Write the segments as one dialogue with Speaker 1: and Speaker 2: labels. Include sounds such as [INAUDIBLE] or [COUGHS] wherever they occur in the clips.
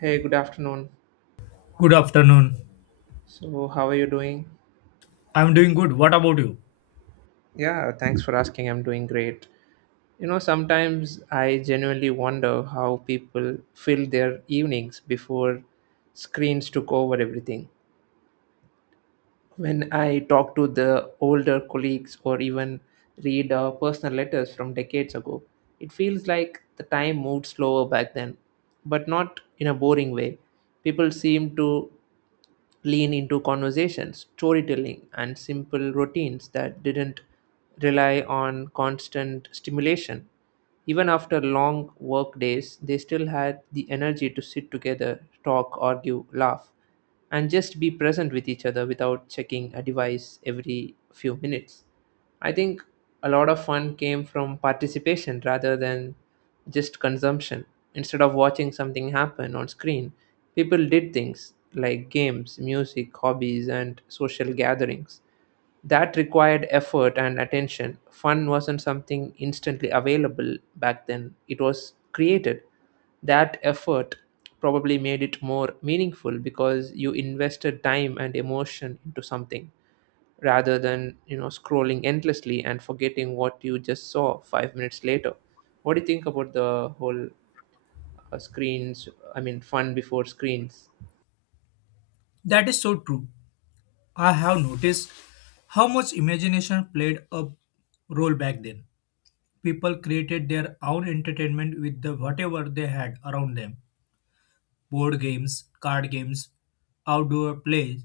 Speaker 1: Hey, good afternoon.
Speaker 2: Good afternoon.
Speaker 1: So, how are you doing?
Speaker 2: I'm doing good. What about you?
Speaker 1: Yeah, thanks for asking. I'm doing great. You know, sometimes I genuinely wonder how people fill their evenings before screens took over everything. When I talk to the older colleagues or even read personal letters from decades ago, it feels like the time moved slower back then, but not in a boring way. People seem to lean into conversations, storytelling, and simple routines that didn't rely on constant stimulation. Even after long work days, they still had the energy to sit together, talk, argue, laugh, and just be present with each other without checking a device every few minutes. I think a lot of fun came from participation rather than just consumption. Instead of watching something happen on screen, people did things like games, music, hobbies, and social gatherings. That required effort and attention. Fun wasn't something instantly available back then, it was created. That effort probably made it more meaningful because you invested time and emotion into something rather than scrolling endlessly and forgetting what you just saw 5 minutes later. What do you think about the whole screens, I mean, fun before screens?
Speaker 2: That is so true. I have noticed how much imagination played a role back then. People created their own entertainment with the whatever they had around them. Board games, card games, outdoor plays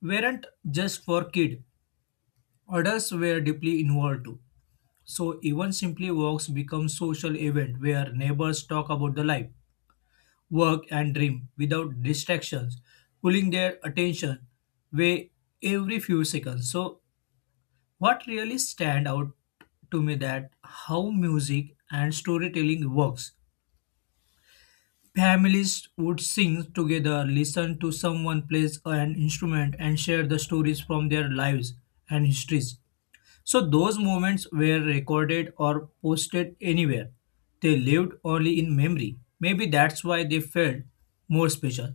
Speaker 2: weren't just for kids. Adults were deeply involved too. So even simply walks become social event where neighbors talk about the life work and dream without distractions pulling their attention away every few seconds. So what really stand out to me that how music and storytelling works. Families would sing together, listen to someone plays an instrument, and share the stories from their lives and histories. So those moments were recorded or posted anywhere. They lived only in memory. Maybe that's why they felt more special.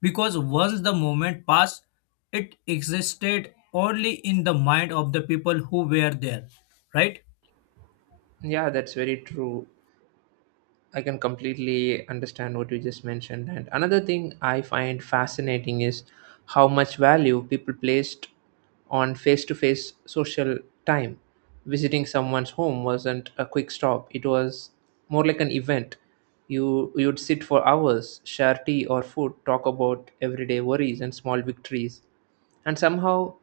Speaker 2: Because once the moment passed, it existed only in the mind of the people who were there. Right?
Speaker 1: Yeah, that's very true. I can completely understand what you just mentioned. And another thing I find fascinating is how much value people placed on face to face social time. Visiting someone's home wasn't a quick stop, it was more like an event. You'd sit for hours, share tea or food, talk about everyday worries and small victories. And somehow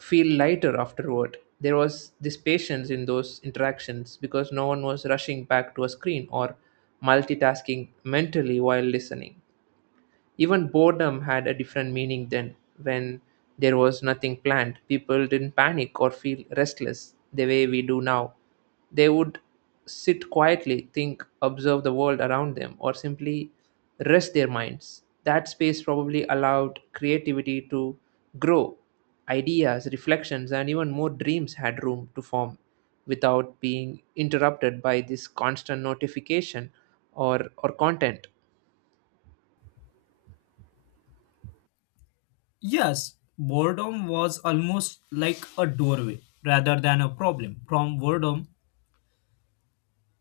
Speaker 1: feel lighter afterward. There was this patience in those interactions because no one was rushing back to a screen or multitasking mentally while listening. Even boredom had a different meaning then. When there was nothing planned, people didn't panic or feel restless the way we do now. They would sit quietly, think, observe the world around them, or simply rest their minds. That space probably allowed creativity to grow. Ideas, reflections, and even more dreams had room to form without being interrupted by this constant notification or content.
Speaker 2: Yes, boredom was almost like a doorway rather than a problem. From boredom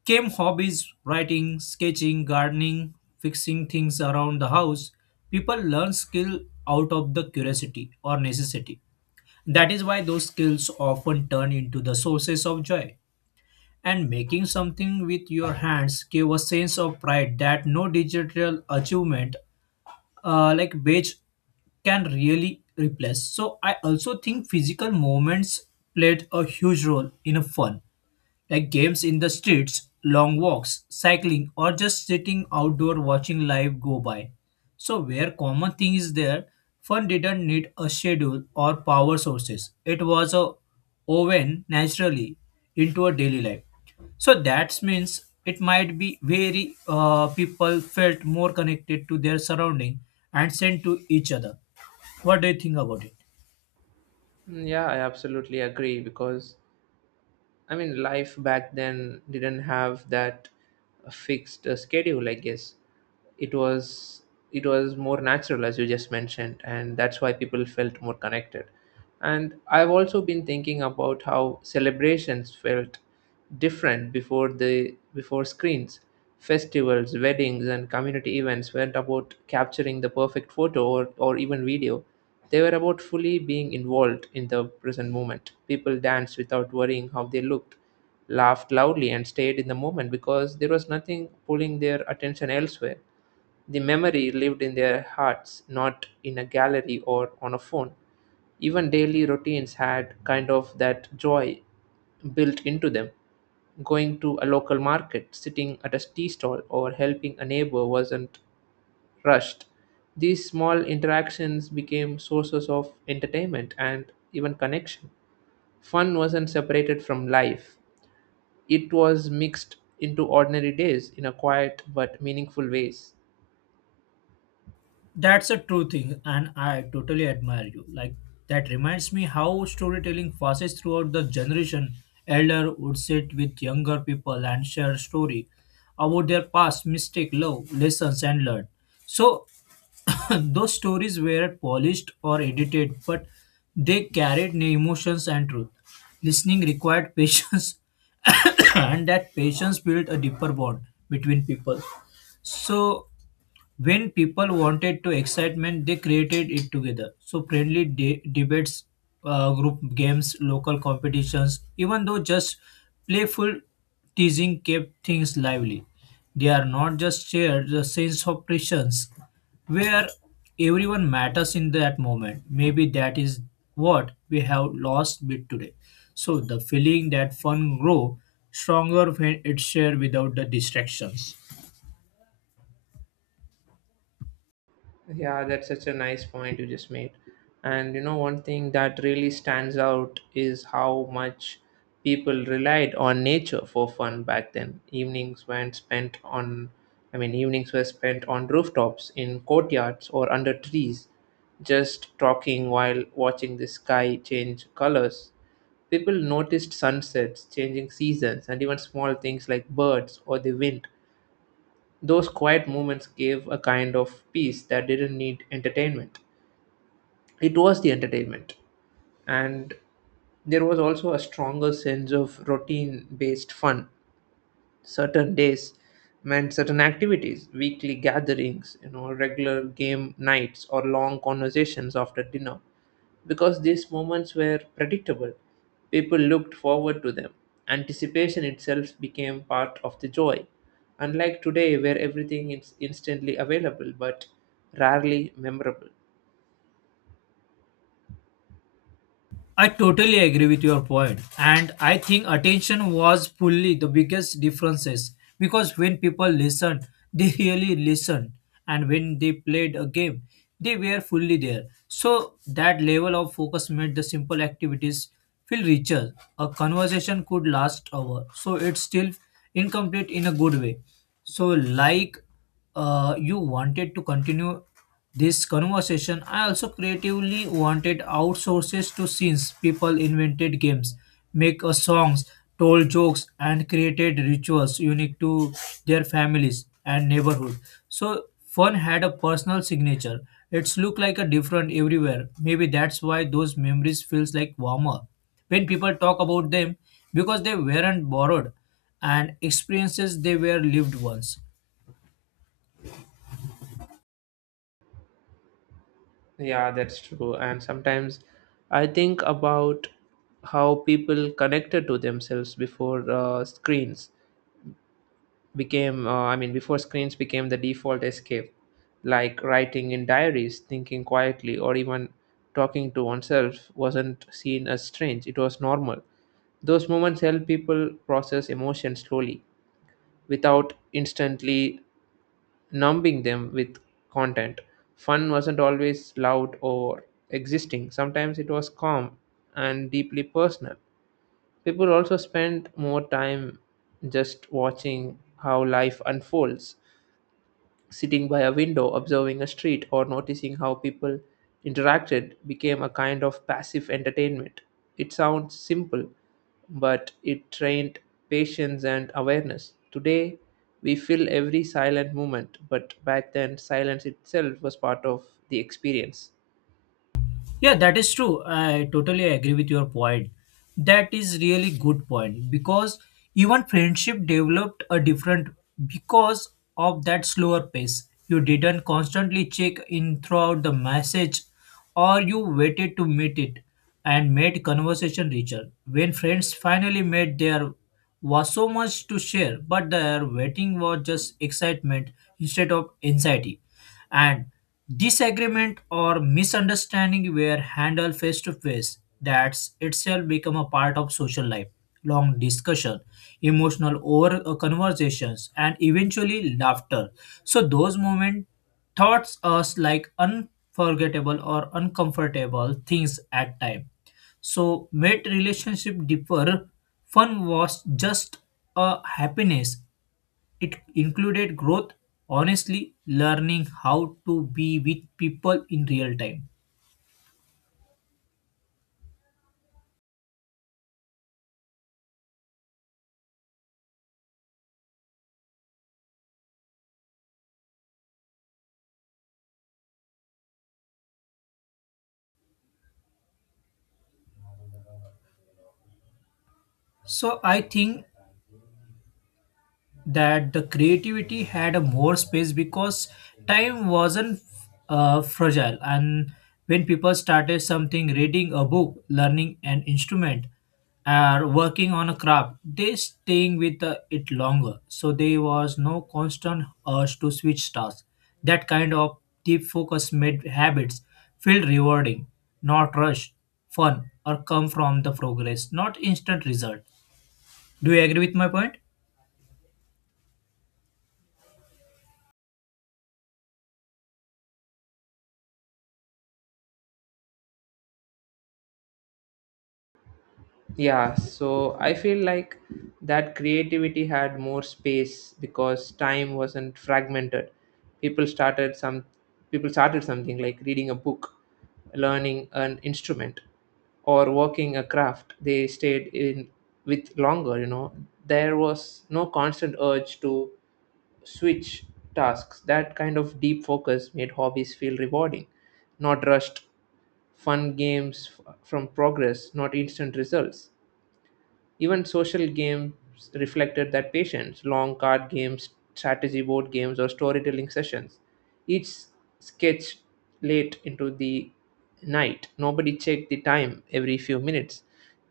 Speaker 2: came hobbies, writing, sketching, gardening, fixing things around the house. People learn skill out of the curiosity or necessity. That is why those skills often turn into the sources of joy. And making something with your hands gave a sense of pride that no digital achievement like badge can really replace. So I also think physical movements played a huge role in a fun, like games in the streets, long walks, cycling, or just sitting outdoor watching life go by. So, where common thing is there, fun didn't need a schedule or power sources. It was a woven naturally into a daily life. So that means it might be very people felt more connected to their surrounding and sent to each other. What do you think about it?
Speaker 1: Mm, yeah, I absolutely agree, because I mean, life back then didn't have that fixed schedule, I guess. It was it was more natural as you just mentioned, and that's why people felt more connected. And I've also been thinking about how celebrations felt different before screens. Festivals, weddings, and community events weren't about capturing the perfect photo or even video. They were about fully being involved in the present moment. People danced without worrying how they looked, laughed loudly, and stayed in the moment because there was nothing pulling their attention elsewhere. The memory lived in their hearts, not in a gallery or on a phone. Even daily routines had kind of that joy built into them. Going to a local market, sitting at a tea stall, or helping a neighbor wasn't rushed. These small interactions became sources of entertainment and even connection. Fun wasn't separated from life, it was mixed into ordinary days in a quiet but meaningful ways.
Speaker 2: That's a true thing, and I totally admire you. Like that reminds me how storytelling passes throughout the generation. Elder would sit with younger people and share story about their past, mistake, love, lessons, and learn. So [COUGHS] those stories were polished or edited, but they carried emotions and truth. Listening required [LAUGHS] patience, [COUGHS] and that patience built a deeper bond between people. So when people wanted to excitement, they created it together. So friendly debates, group games, local competitions, even though just playful teasing kept things lively. They are not just shared the sense of presence where everyone matters in that moment. Maybe that is what we have lost bit today. So the feeling that fun grow stronger when it's shared without the distractions.
Speaker 1: Yeah, that's such a nice point you just made. And you know, one thing that really stands out is how much people relied on nature for fun back then. Evenings went spent on, I mean, evenings were spent on rooftops, in courtyards, or under trees, just talking while watching the sky change colors. People noticed sunsets, changing seasons, and even small things like birds or the wind. Those quiet moments gave a kind of peace that didn't need entertainment. It was the entertainment. And there was also a stronger sense of routine based fun. Certain days meant certain activities, weekly gatherings, regular game nights or long conversations after dinner, because these moments were predictable, people looked forward to them. Anticipation itself became part of the joy, unlike today where everything is instantly available but rarely memorable.
Speaker 2: I totally agree with your point, and I think attention was fully the biggest differences, because when people listened, [LAUGHS] they really listened, and when they played a game, they were fully there. So that level of focus made the simple activities feel richer. A conversation could last hour, so it's still incomplete in a good way. So like you wanted to continue this conversation. I also creatively wanted outsources to scenes. People invented games, make songs, told jokes, and created rituals unique to their families and neighborhood. So fun had a personal signature. It's look like a different everywhere. Maybe that's why those memories feels like warmer when people talk about them, because they weren't borrowed and experiences they were lived once.
Speaker 1: Yeah, that's true. And sometimes I think about how people connected to themselves before screens became, I mean, before screens became the default escape, like writing in diaries, thinking quietly, or even talking to oneself wasn't seen as strange, it was normal. Those moments help people process emotions slowly without instantly numbing them with content. Fun wasn't always loud or existing, sometimes it was calm and deeply personal. People also spent more time just watching how life unfolds. Sitting by a window, observing a street, or noticing how people interacted became a kind of passive entertainment. It sounds simple, but it trained patience and awareness. Today, we feel every silent moment, but back then, silence itself was part of the experience.
Speaker 2: Yeah, that is true. I totally agree with your point. That is really good point because even friendship developed a different because of that slower pace. You didn't constantly check in throughout the message, or you waited to meet it and made conversation richer. When friends finally met, there was so much to share, but their waiting was just excitement instead of anxiety. And disagreement or misunderstanding were handled face to face. That's itself become a part of social life. Long discussion, emotional over conversations, and eventually laughter. So those moments taught us like unforgettable or uncomfortable things at time, so made relationship differ. Fun was just a happiness, it included growth, honestly learning how to be with people in real time. So I think that the creativity had a more space because time wasn't fragile. And when people started something, reading a book, learning an instrument, or working on a craft, they staying with it longer. So there was no constant urge to switch tasks. That kind of deep focus made habits feel rewarding, not rushed. Fun or come from the progress, not instant result. Do you agree with my point?
Speaker 1: Yeah, so I feel like that creativity had more space because time wasn't fragmented. People started some people started something like reading a book, learning an instrument, or working a craft. They stayed in with longer. There was no constant urge to switch tasks. That kind of deep focus made hobbies feel rewarding, not rushed. Fun games from progress, not instant results. Even social games reflected that patience, long card games, strategy board games, or storytelling sessions. Each sketched late into the night. Nobody checked the time every few minutes.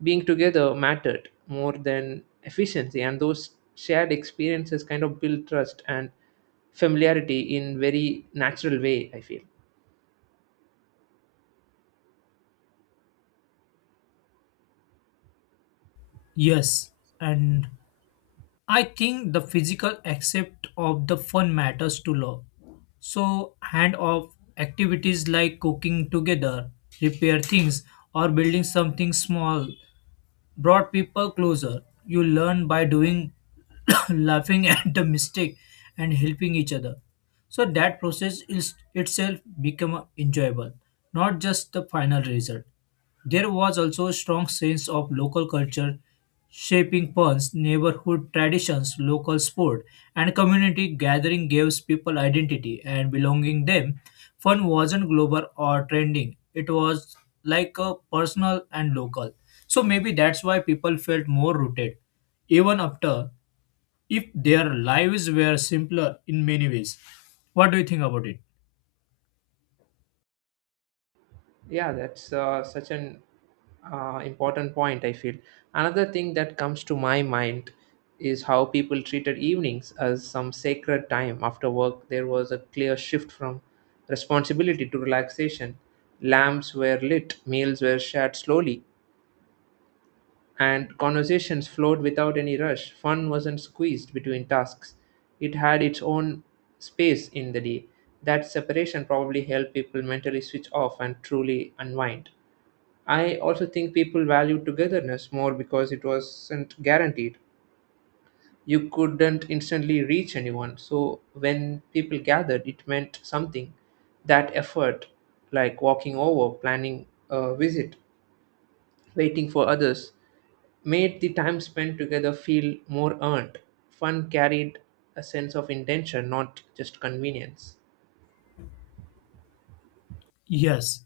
Speaker 1: Being together mattered more than efficiency, and those shared experiences kind of build trust and familiarity in very natural way, I feel.
Speaker 2: Yes, and I think the physical aspect of the fun matters to love. So, hand off activities like cooking together, repair things, or building something small brought people closer. You learn by doing, [COUGHS] laughing at the mistake, and helping each other. So that process is itself become enjoyable, not just the final result. There was also a strong sense of local culture shaping Pun's neighborhood traditions, local sport, and community gathering gives people identity and belonging them. Fun wasn't global or trending. It was like a personal and local. So maybe that's why people felt more rooted, even after if their lives were simpler in many ways. What do you think about it?
Speaker 1: Yeah, that's such an important point, I feel. Another thing that comes to my mind is how people treated evenings as some sacred time after work. There was a clear shift from responsibility to relaxation. Lamps were lit, meals were shared slowly, and conversations flowed without any rush. Fun wasn't squeezed between tasks, it had its own space in the day. That separation probably helped people mentally switch off and truly unwind. I also think people valued togetherness more because it wasn't guaranteed. You couldn't instantly reach anyone, so when people gathered, it meant something. That effort, like walking over, planning a visit, waiting for others, made the time spent together feel more earned. Fun carried a sense of intention, not just convenience.
Speaker 2: Yes,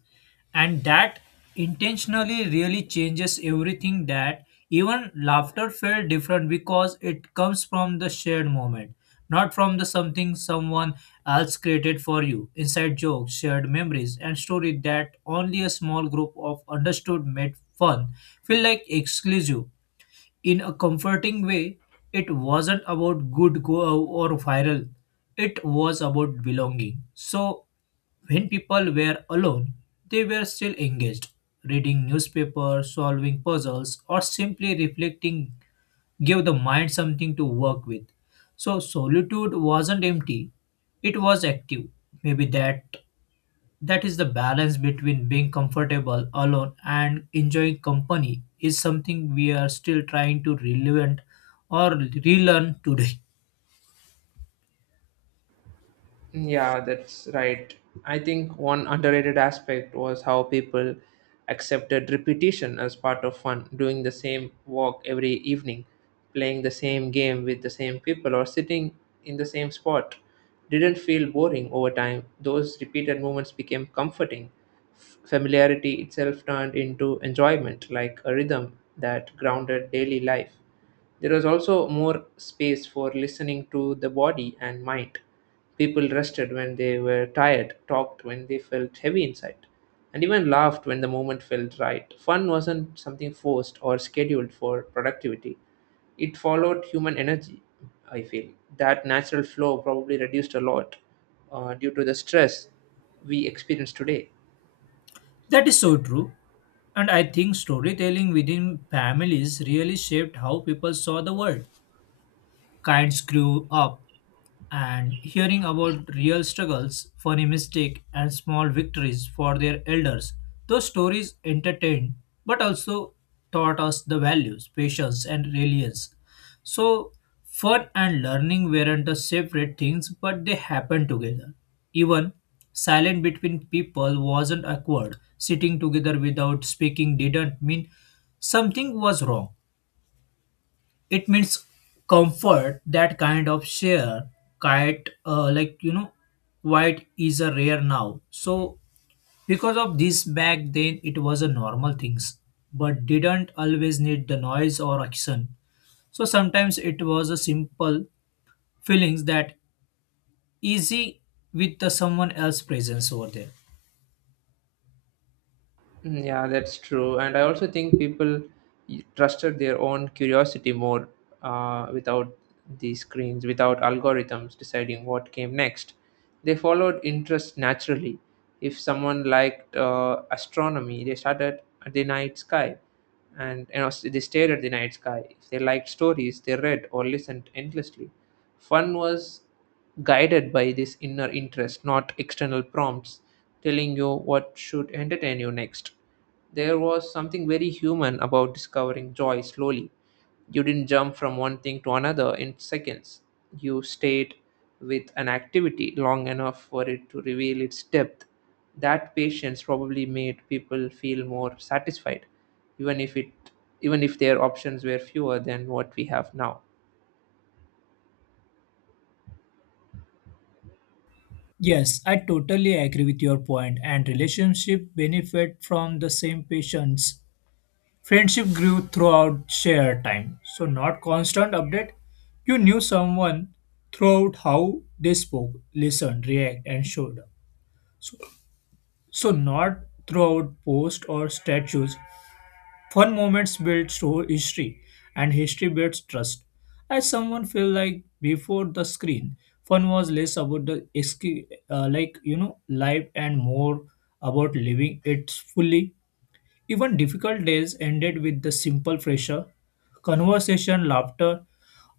Speaker 2: and that intentionally really changes everything, that even laughter felt different because it comes from the shared moment, not from the something someone else created for you. Inside jokes, shared memories, and story that only a small group of understood made fun feel like exclusive in a comforting way. It wasn't about good go or viral. It was about belonging. So when people were alone, they were still engaged. Reading newspapers, solving puzzles, or simply reflecting gave the mind something to work with. So solitude wasn't empty, it was active. Maybe that is the balance between being comfortable alone and enjoying company is something we are still trying to relevant or relearn today.
Speaker 1: Yeah, that's right. I think one underrated aspect was how people accepted repetition as part of fun, doing the same walk every evening, playing the same game with the same people, or sitting in the same spot. Didn't feel boring over time. Those repeated movements became comforting. Familiarity itself turned into enjoyment, like a rhythm that grounded daily life. There was also more space for listening to the body and mind. People rested when they were tired, talked when they felt heavy inside, and even laughed when the moment felt right. Fun wasn't something forced or scheduled for productivity, it followed human energy, I feel. That natural flow probably reduced a lot due to the stress we experience today.
Speaker 2: That is so true. And I think storytelling within families really shaped how people saw the world. Kinds grew up and hearing about real struggles, funny mistakes, and small victories for their elders. Those stories entertained but also taught us the values, patience, and resilience. So, fun and learning weren't the separate things, but they happened together. Even silence between people wasn't awkward. Sitting together without speaking didn't mean something was wrong, it means comfort. That kind of share kite like you know white is a rare now. So because of this back then it was a normal things, but didn't always need the noise or action. So sometimes it was a simple feelings that easy with the someone else presence over there.
Speaker 1: Mm, yeah, that's true. And I also think people trusted their own curiosity more, without these screens, without algorithms deciding what came next. They followed interest naturally. If someone liked astronomy, they started at the night sky and you know, s- they stared at the night sky. If they liked stories, they read or listened endlessly. Fun was guided by this inner interest, not external prompts telling you what should entertain you next. There was something very human about discovering joy slowly. You didn't jump from one thing to another in seconds. You stayed with an activity long enough for it to reveal its depth. That patience probably made people feel more satisfied, even if it even if their options were fewer than what we have now.
Speaker 2: Yes, I totally agree with your point, and relationship benefit from the same patience. Friendship grew throughout shared time, so not constant update. You knew someone throughout how they spoke, listened, react, and showed up. So not throughout posts or statues. Fun moments build through history, and history builds trust. As someone feel like before the screen, fun was less about the escape, like you know life, and more about living it fully. Even difficult days ended with the simple pressure, conversation, laughter,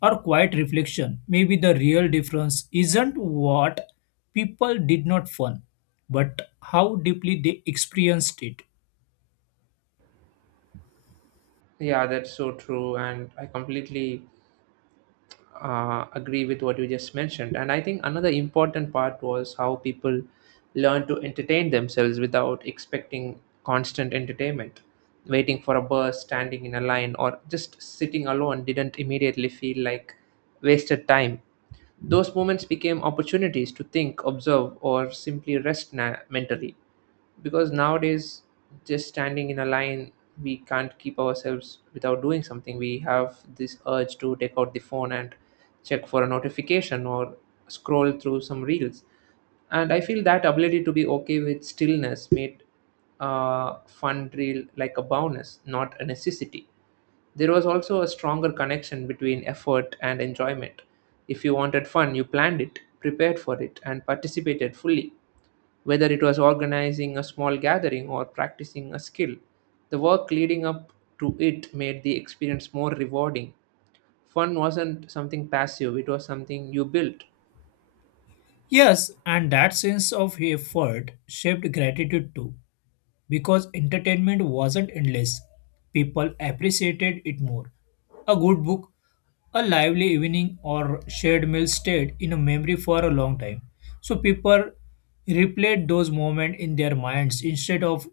Speaker 2: or quiet reflection. Maybe the real difference isn't what people did not fun, but how deeply they experienced it.
Speaker 1: Yeah, that's so true. And I completely agree with what you just mentioned. And I think another important part was how people learn to entertain themselves without expecting constant entertainment. Waiting for a bus, standing in a line, or just sitting alone didn't immediately feel like wasted time. Those moments became opportunities to think, observe, or simply rest mentally, because nowadays, just standing in a line, we can't keep ourselves without doing something. We have this urge to take out the phone and check for a notification or scroll through some reels. And I feel that ability to be okay with stillness made fun reel like a bonus, not a necessity. There was also a stronger connection between effort and enjoyment. If you wanted fun, you planned it, prepared for it, and participated fully. Whether it was organizing a small gathering or practicing a skill, the work leading up to it made the experience more rewarding. Fun wasn't something passive, it was something you built.
Speaker 2: Yes, and that sense of effort shaped gratitude too. Because entertainment wasn't endless. People appreciated it more. A good book, a lively evening, or shared meal stayed in a memory for a long time. So people replayed those moments in their minds instead of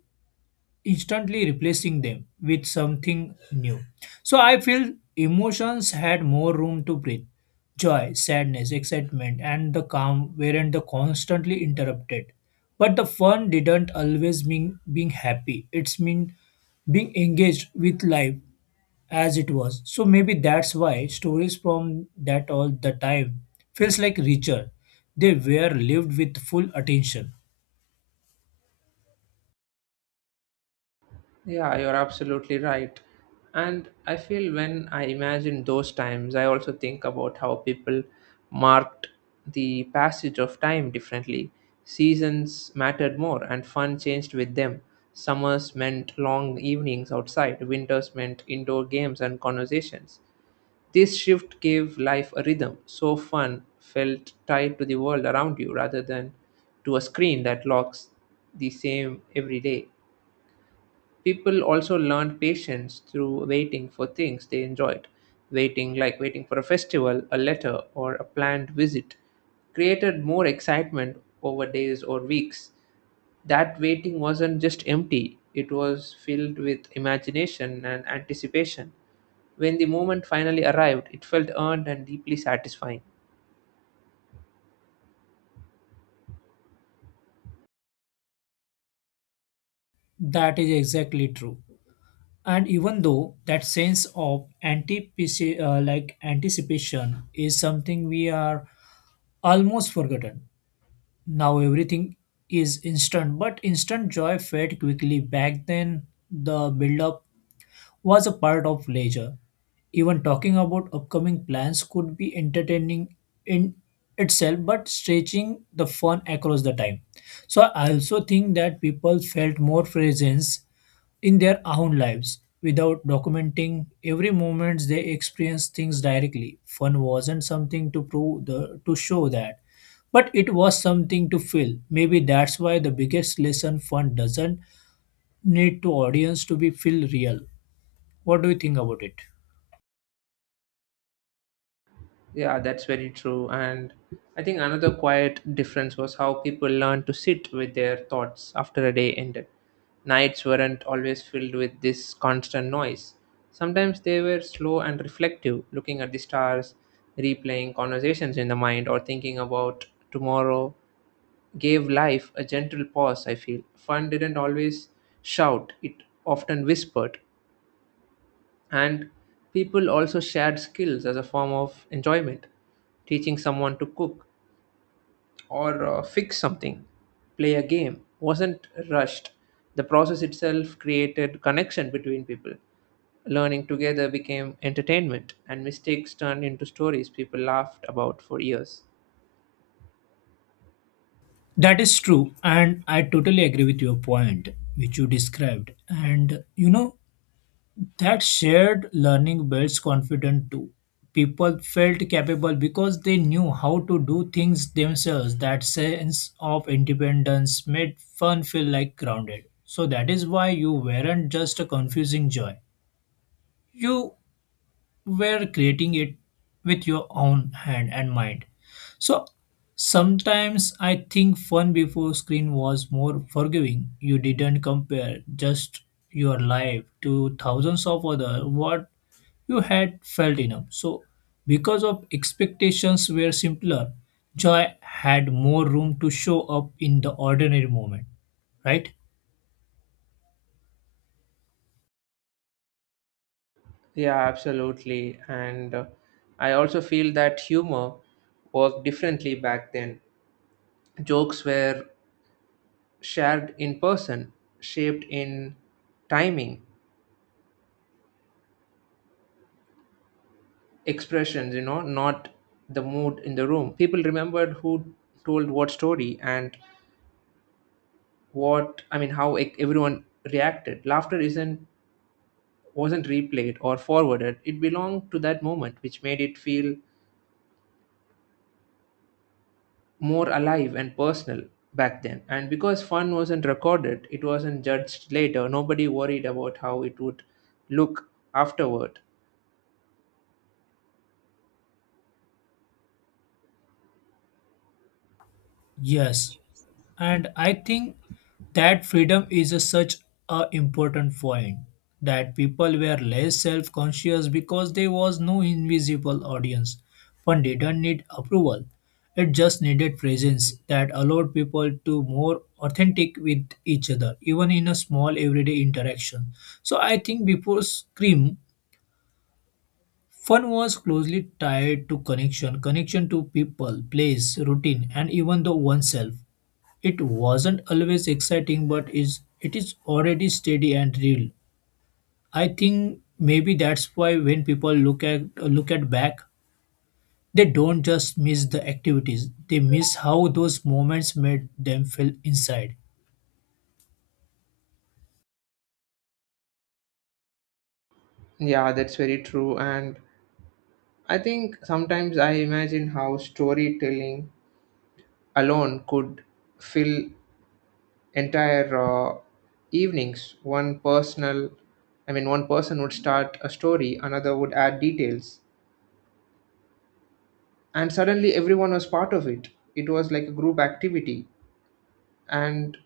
Speaker 2: instantly replacing them with something new. So I feel emotions had more room to breathe. Joy, sadness, excitement, and the calm weren't the constantly interrupted. But the fun didn't always mean being happy. It's mean being engaged with life as it was. So maybe that's why stories from that all the time feels like richer. They were lived with full attention.
Speaker 1: Yeah, you're absolutely right. And I feel when I imagine those times, I also think about how people marked the passage of time differently. Seasons mattered more, and fun changed with them. Summers meant long evenings outside, winters meant indoor games and conversations. This shift gave life a rhythm, so fun felt tied to the world around you rather than to a screen that locks the same every day. People also learned patience through waiting for things they enjoyed. Waiting, like waiting for a festival, a letter, or a planned visit, created more excitement over days or weeks. That waiting wasn't just empty, it was filled with imagination and anticipation. When the moment finally arrived, it felt earned and deeply satisfying.
Speaker 2: That is exactly true. And even though that sense of like anticipation is something we are almost forgotten now. Everything is instant, but instant joy fade quickly. Back then the build up was a part of leisure. Even talking about upcoming plans could be entertaining in itself, but stretching the fun across the time. So I also think that people felt more presence in their own lives without documenting every moment. They experienced things directly. Fun wasn't something to prove the to show that, but it was something to feel. Maybe that's why the biggest lesson fund doesn't need to audience to be feel real. What do you think about it?
Speaker 1: Yeah, that's very true. And I think another quiet difference was how people learned to sit with their thoughts after a day ended. Nights weren't always filled with this constant noise. Sometimes they were slow and reflective, looking at the stars, replaying conversations in the mind, or thinking about tomorrow. Gave life a gentle pause, I feel. Fun didn't always shout, it often whispered, and people also shared skills as a form of enjoyment. Teaching someone to cook or fix something, play a game wasn't rushed. The process itself created connection between people. Learning together became entertainment, and mistakes turned into stories people laughed about for years.
Speaker 2: That is true, and I totally agree with your point, which you described. And you know, that shared learning builds confidence too. People felt capable because they knew how to do things themselves. That sense of independence made fun feel like grounded. So that is why you weren't just a confusing joy. You were creating it with your own hand and mind. So sometimes I think fun before screen was more forgiving. You didn't compare just your life to thousands of other what you had felt enough. So because of expectations were simpler, joy had more room to show up in the ordinary moment, right?
Speaker 1: Yeah, absolutely. And I also feel that humor worked differently back then. Jokes were shared in person, shaped in timing, expressions, you know, not the mood in the room. People remembered who told what story and how everyone reacted. Laughter isn't Wasn't replayed or forwarded. It belonged to that moment, which made it feel more alive and personal back then. And because fun wasn't recorded, it wasn't judged later. Nobody worried about how it would look afterward.
Speaker 2: Yes. And I think that freedom is a such a important point, that people were less self-conscious because there was no invisible audience. One didn't need approval. It just needed presence that allowed people to more authentic with each other, even in a small everyday interaction. So I think before Scream, fun was closely tied to connection, connection to people, place, routine, and even the oneself. It wasn't always exciting, but is it is already steady and real. I think maybe that's why when people look at back, they don't just miss the activities; they miss how those moments made them feel inside.
Speaker 1: Yeah, that's very true. And I think sometimes I imagine how storytelling alone could fill entire evenings. One person would start a story, another would add details, and suddenly everyone was part of it. It was like a group activity, and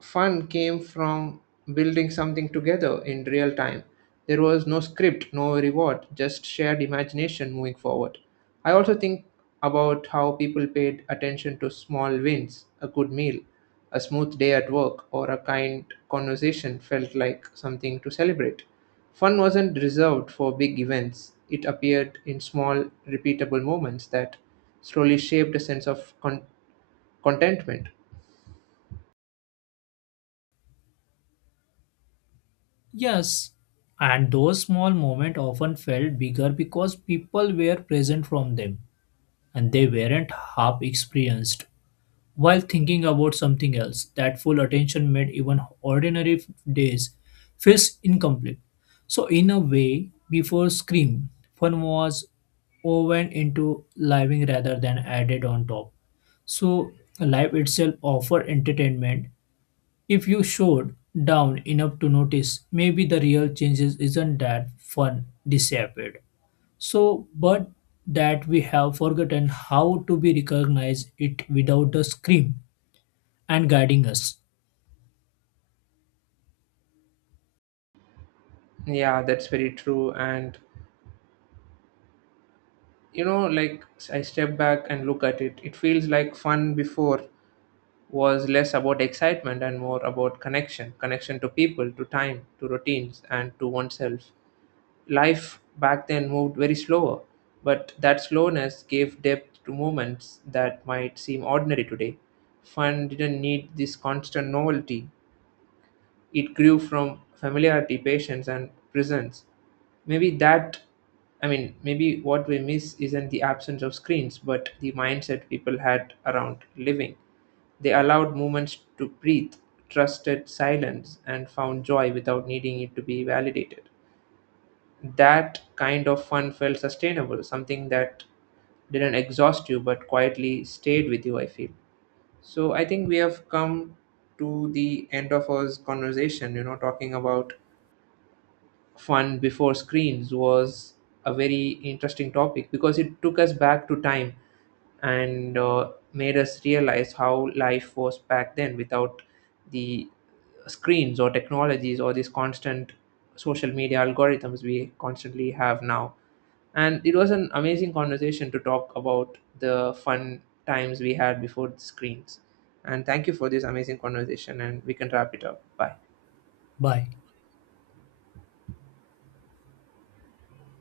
Speaker 1: fun came from building something together in real time. There was no script, no reward, just shared imagination moving forward. I also think about how people paid attention to small wins. A good meal, a smooth day at work, or a kind conversation felt like something to celebrate. Fun wasn't reserved for big events, it appeared in small, repeatable moments that slowly shaped a sense of contentment.
Speaker 2: Yes, and those small moments often felt bigger because people were present from them, and they weren't half experienced while thinking about something else. That full attention made even ordinary days feel incomplete. So, in a way, before Scream, fun was woven into living rather than added on top. So, life itself offered entertainment. If you showed down enough to notice, maybe the real changes isn't that fun disappeared. So, but that we have forgotten how to be recognize it without the scream and guiding us.
Speaker 1: Yeah, that's very true. And you know, like, I step back and look at it, it feels like fun before was less about excitement and more about connection, connection to people, to time, to routines, and to oneself. Life back then moved very slower, but that slowness gave depth to moments that might seem ordinary today. Fun didn't need this constant novelty, it grew from familiarity, patience, and presence. Maybe that, I mean, Maybe what we miss isn't the absence of screens, but the mindset people had around living. They allowed moments to breathe, trusted silence, and found joy without needing it to be validated. That kind of fun felt sustainable, something that didn't exhaust you but quietly stayed with you, I feel. So I think we have come to the end of our conversation, you know, talking about fun before screens. Was a very interesting topic because it took us back to time, and made us realize how life was back then without the screens or technologies or these constant social media algorithms we constantly have now. And it was an amazing conversation to talk about the fun times we had before the screens. And thank you for this amazing conversation, and we can wrap it up. Bye.
Speaker 2: Bye.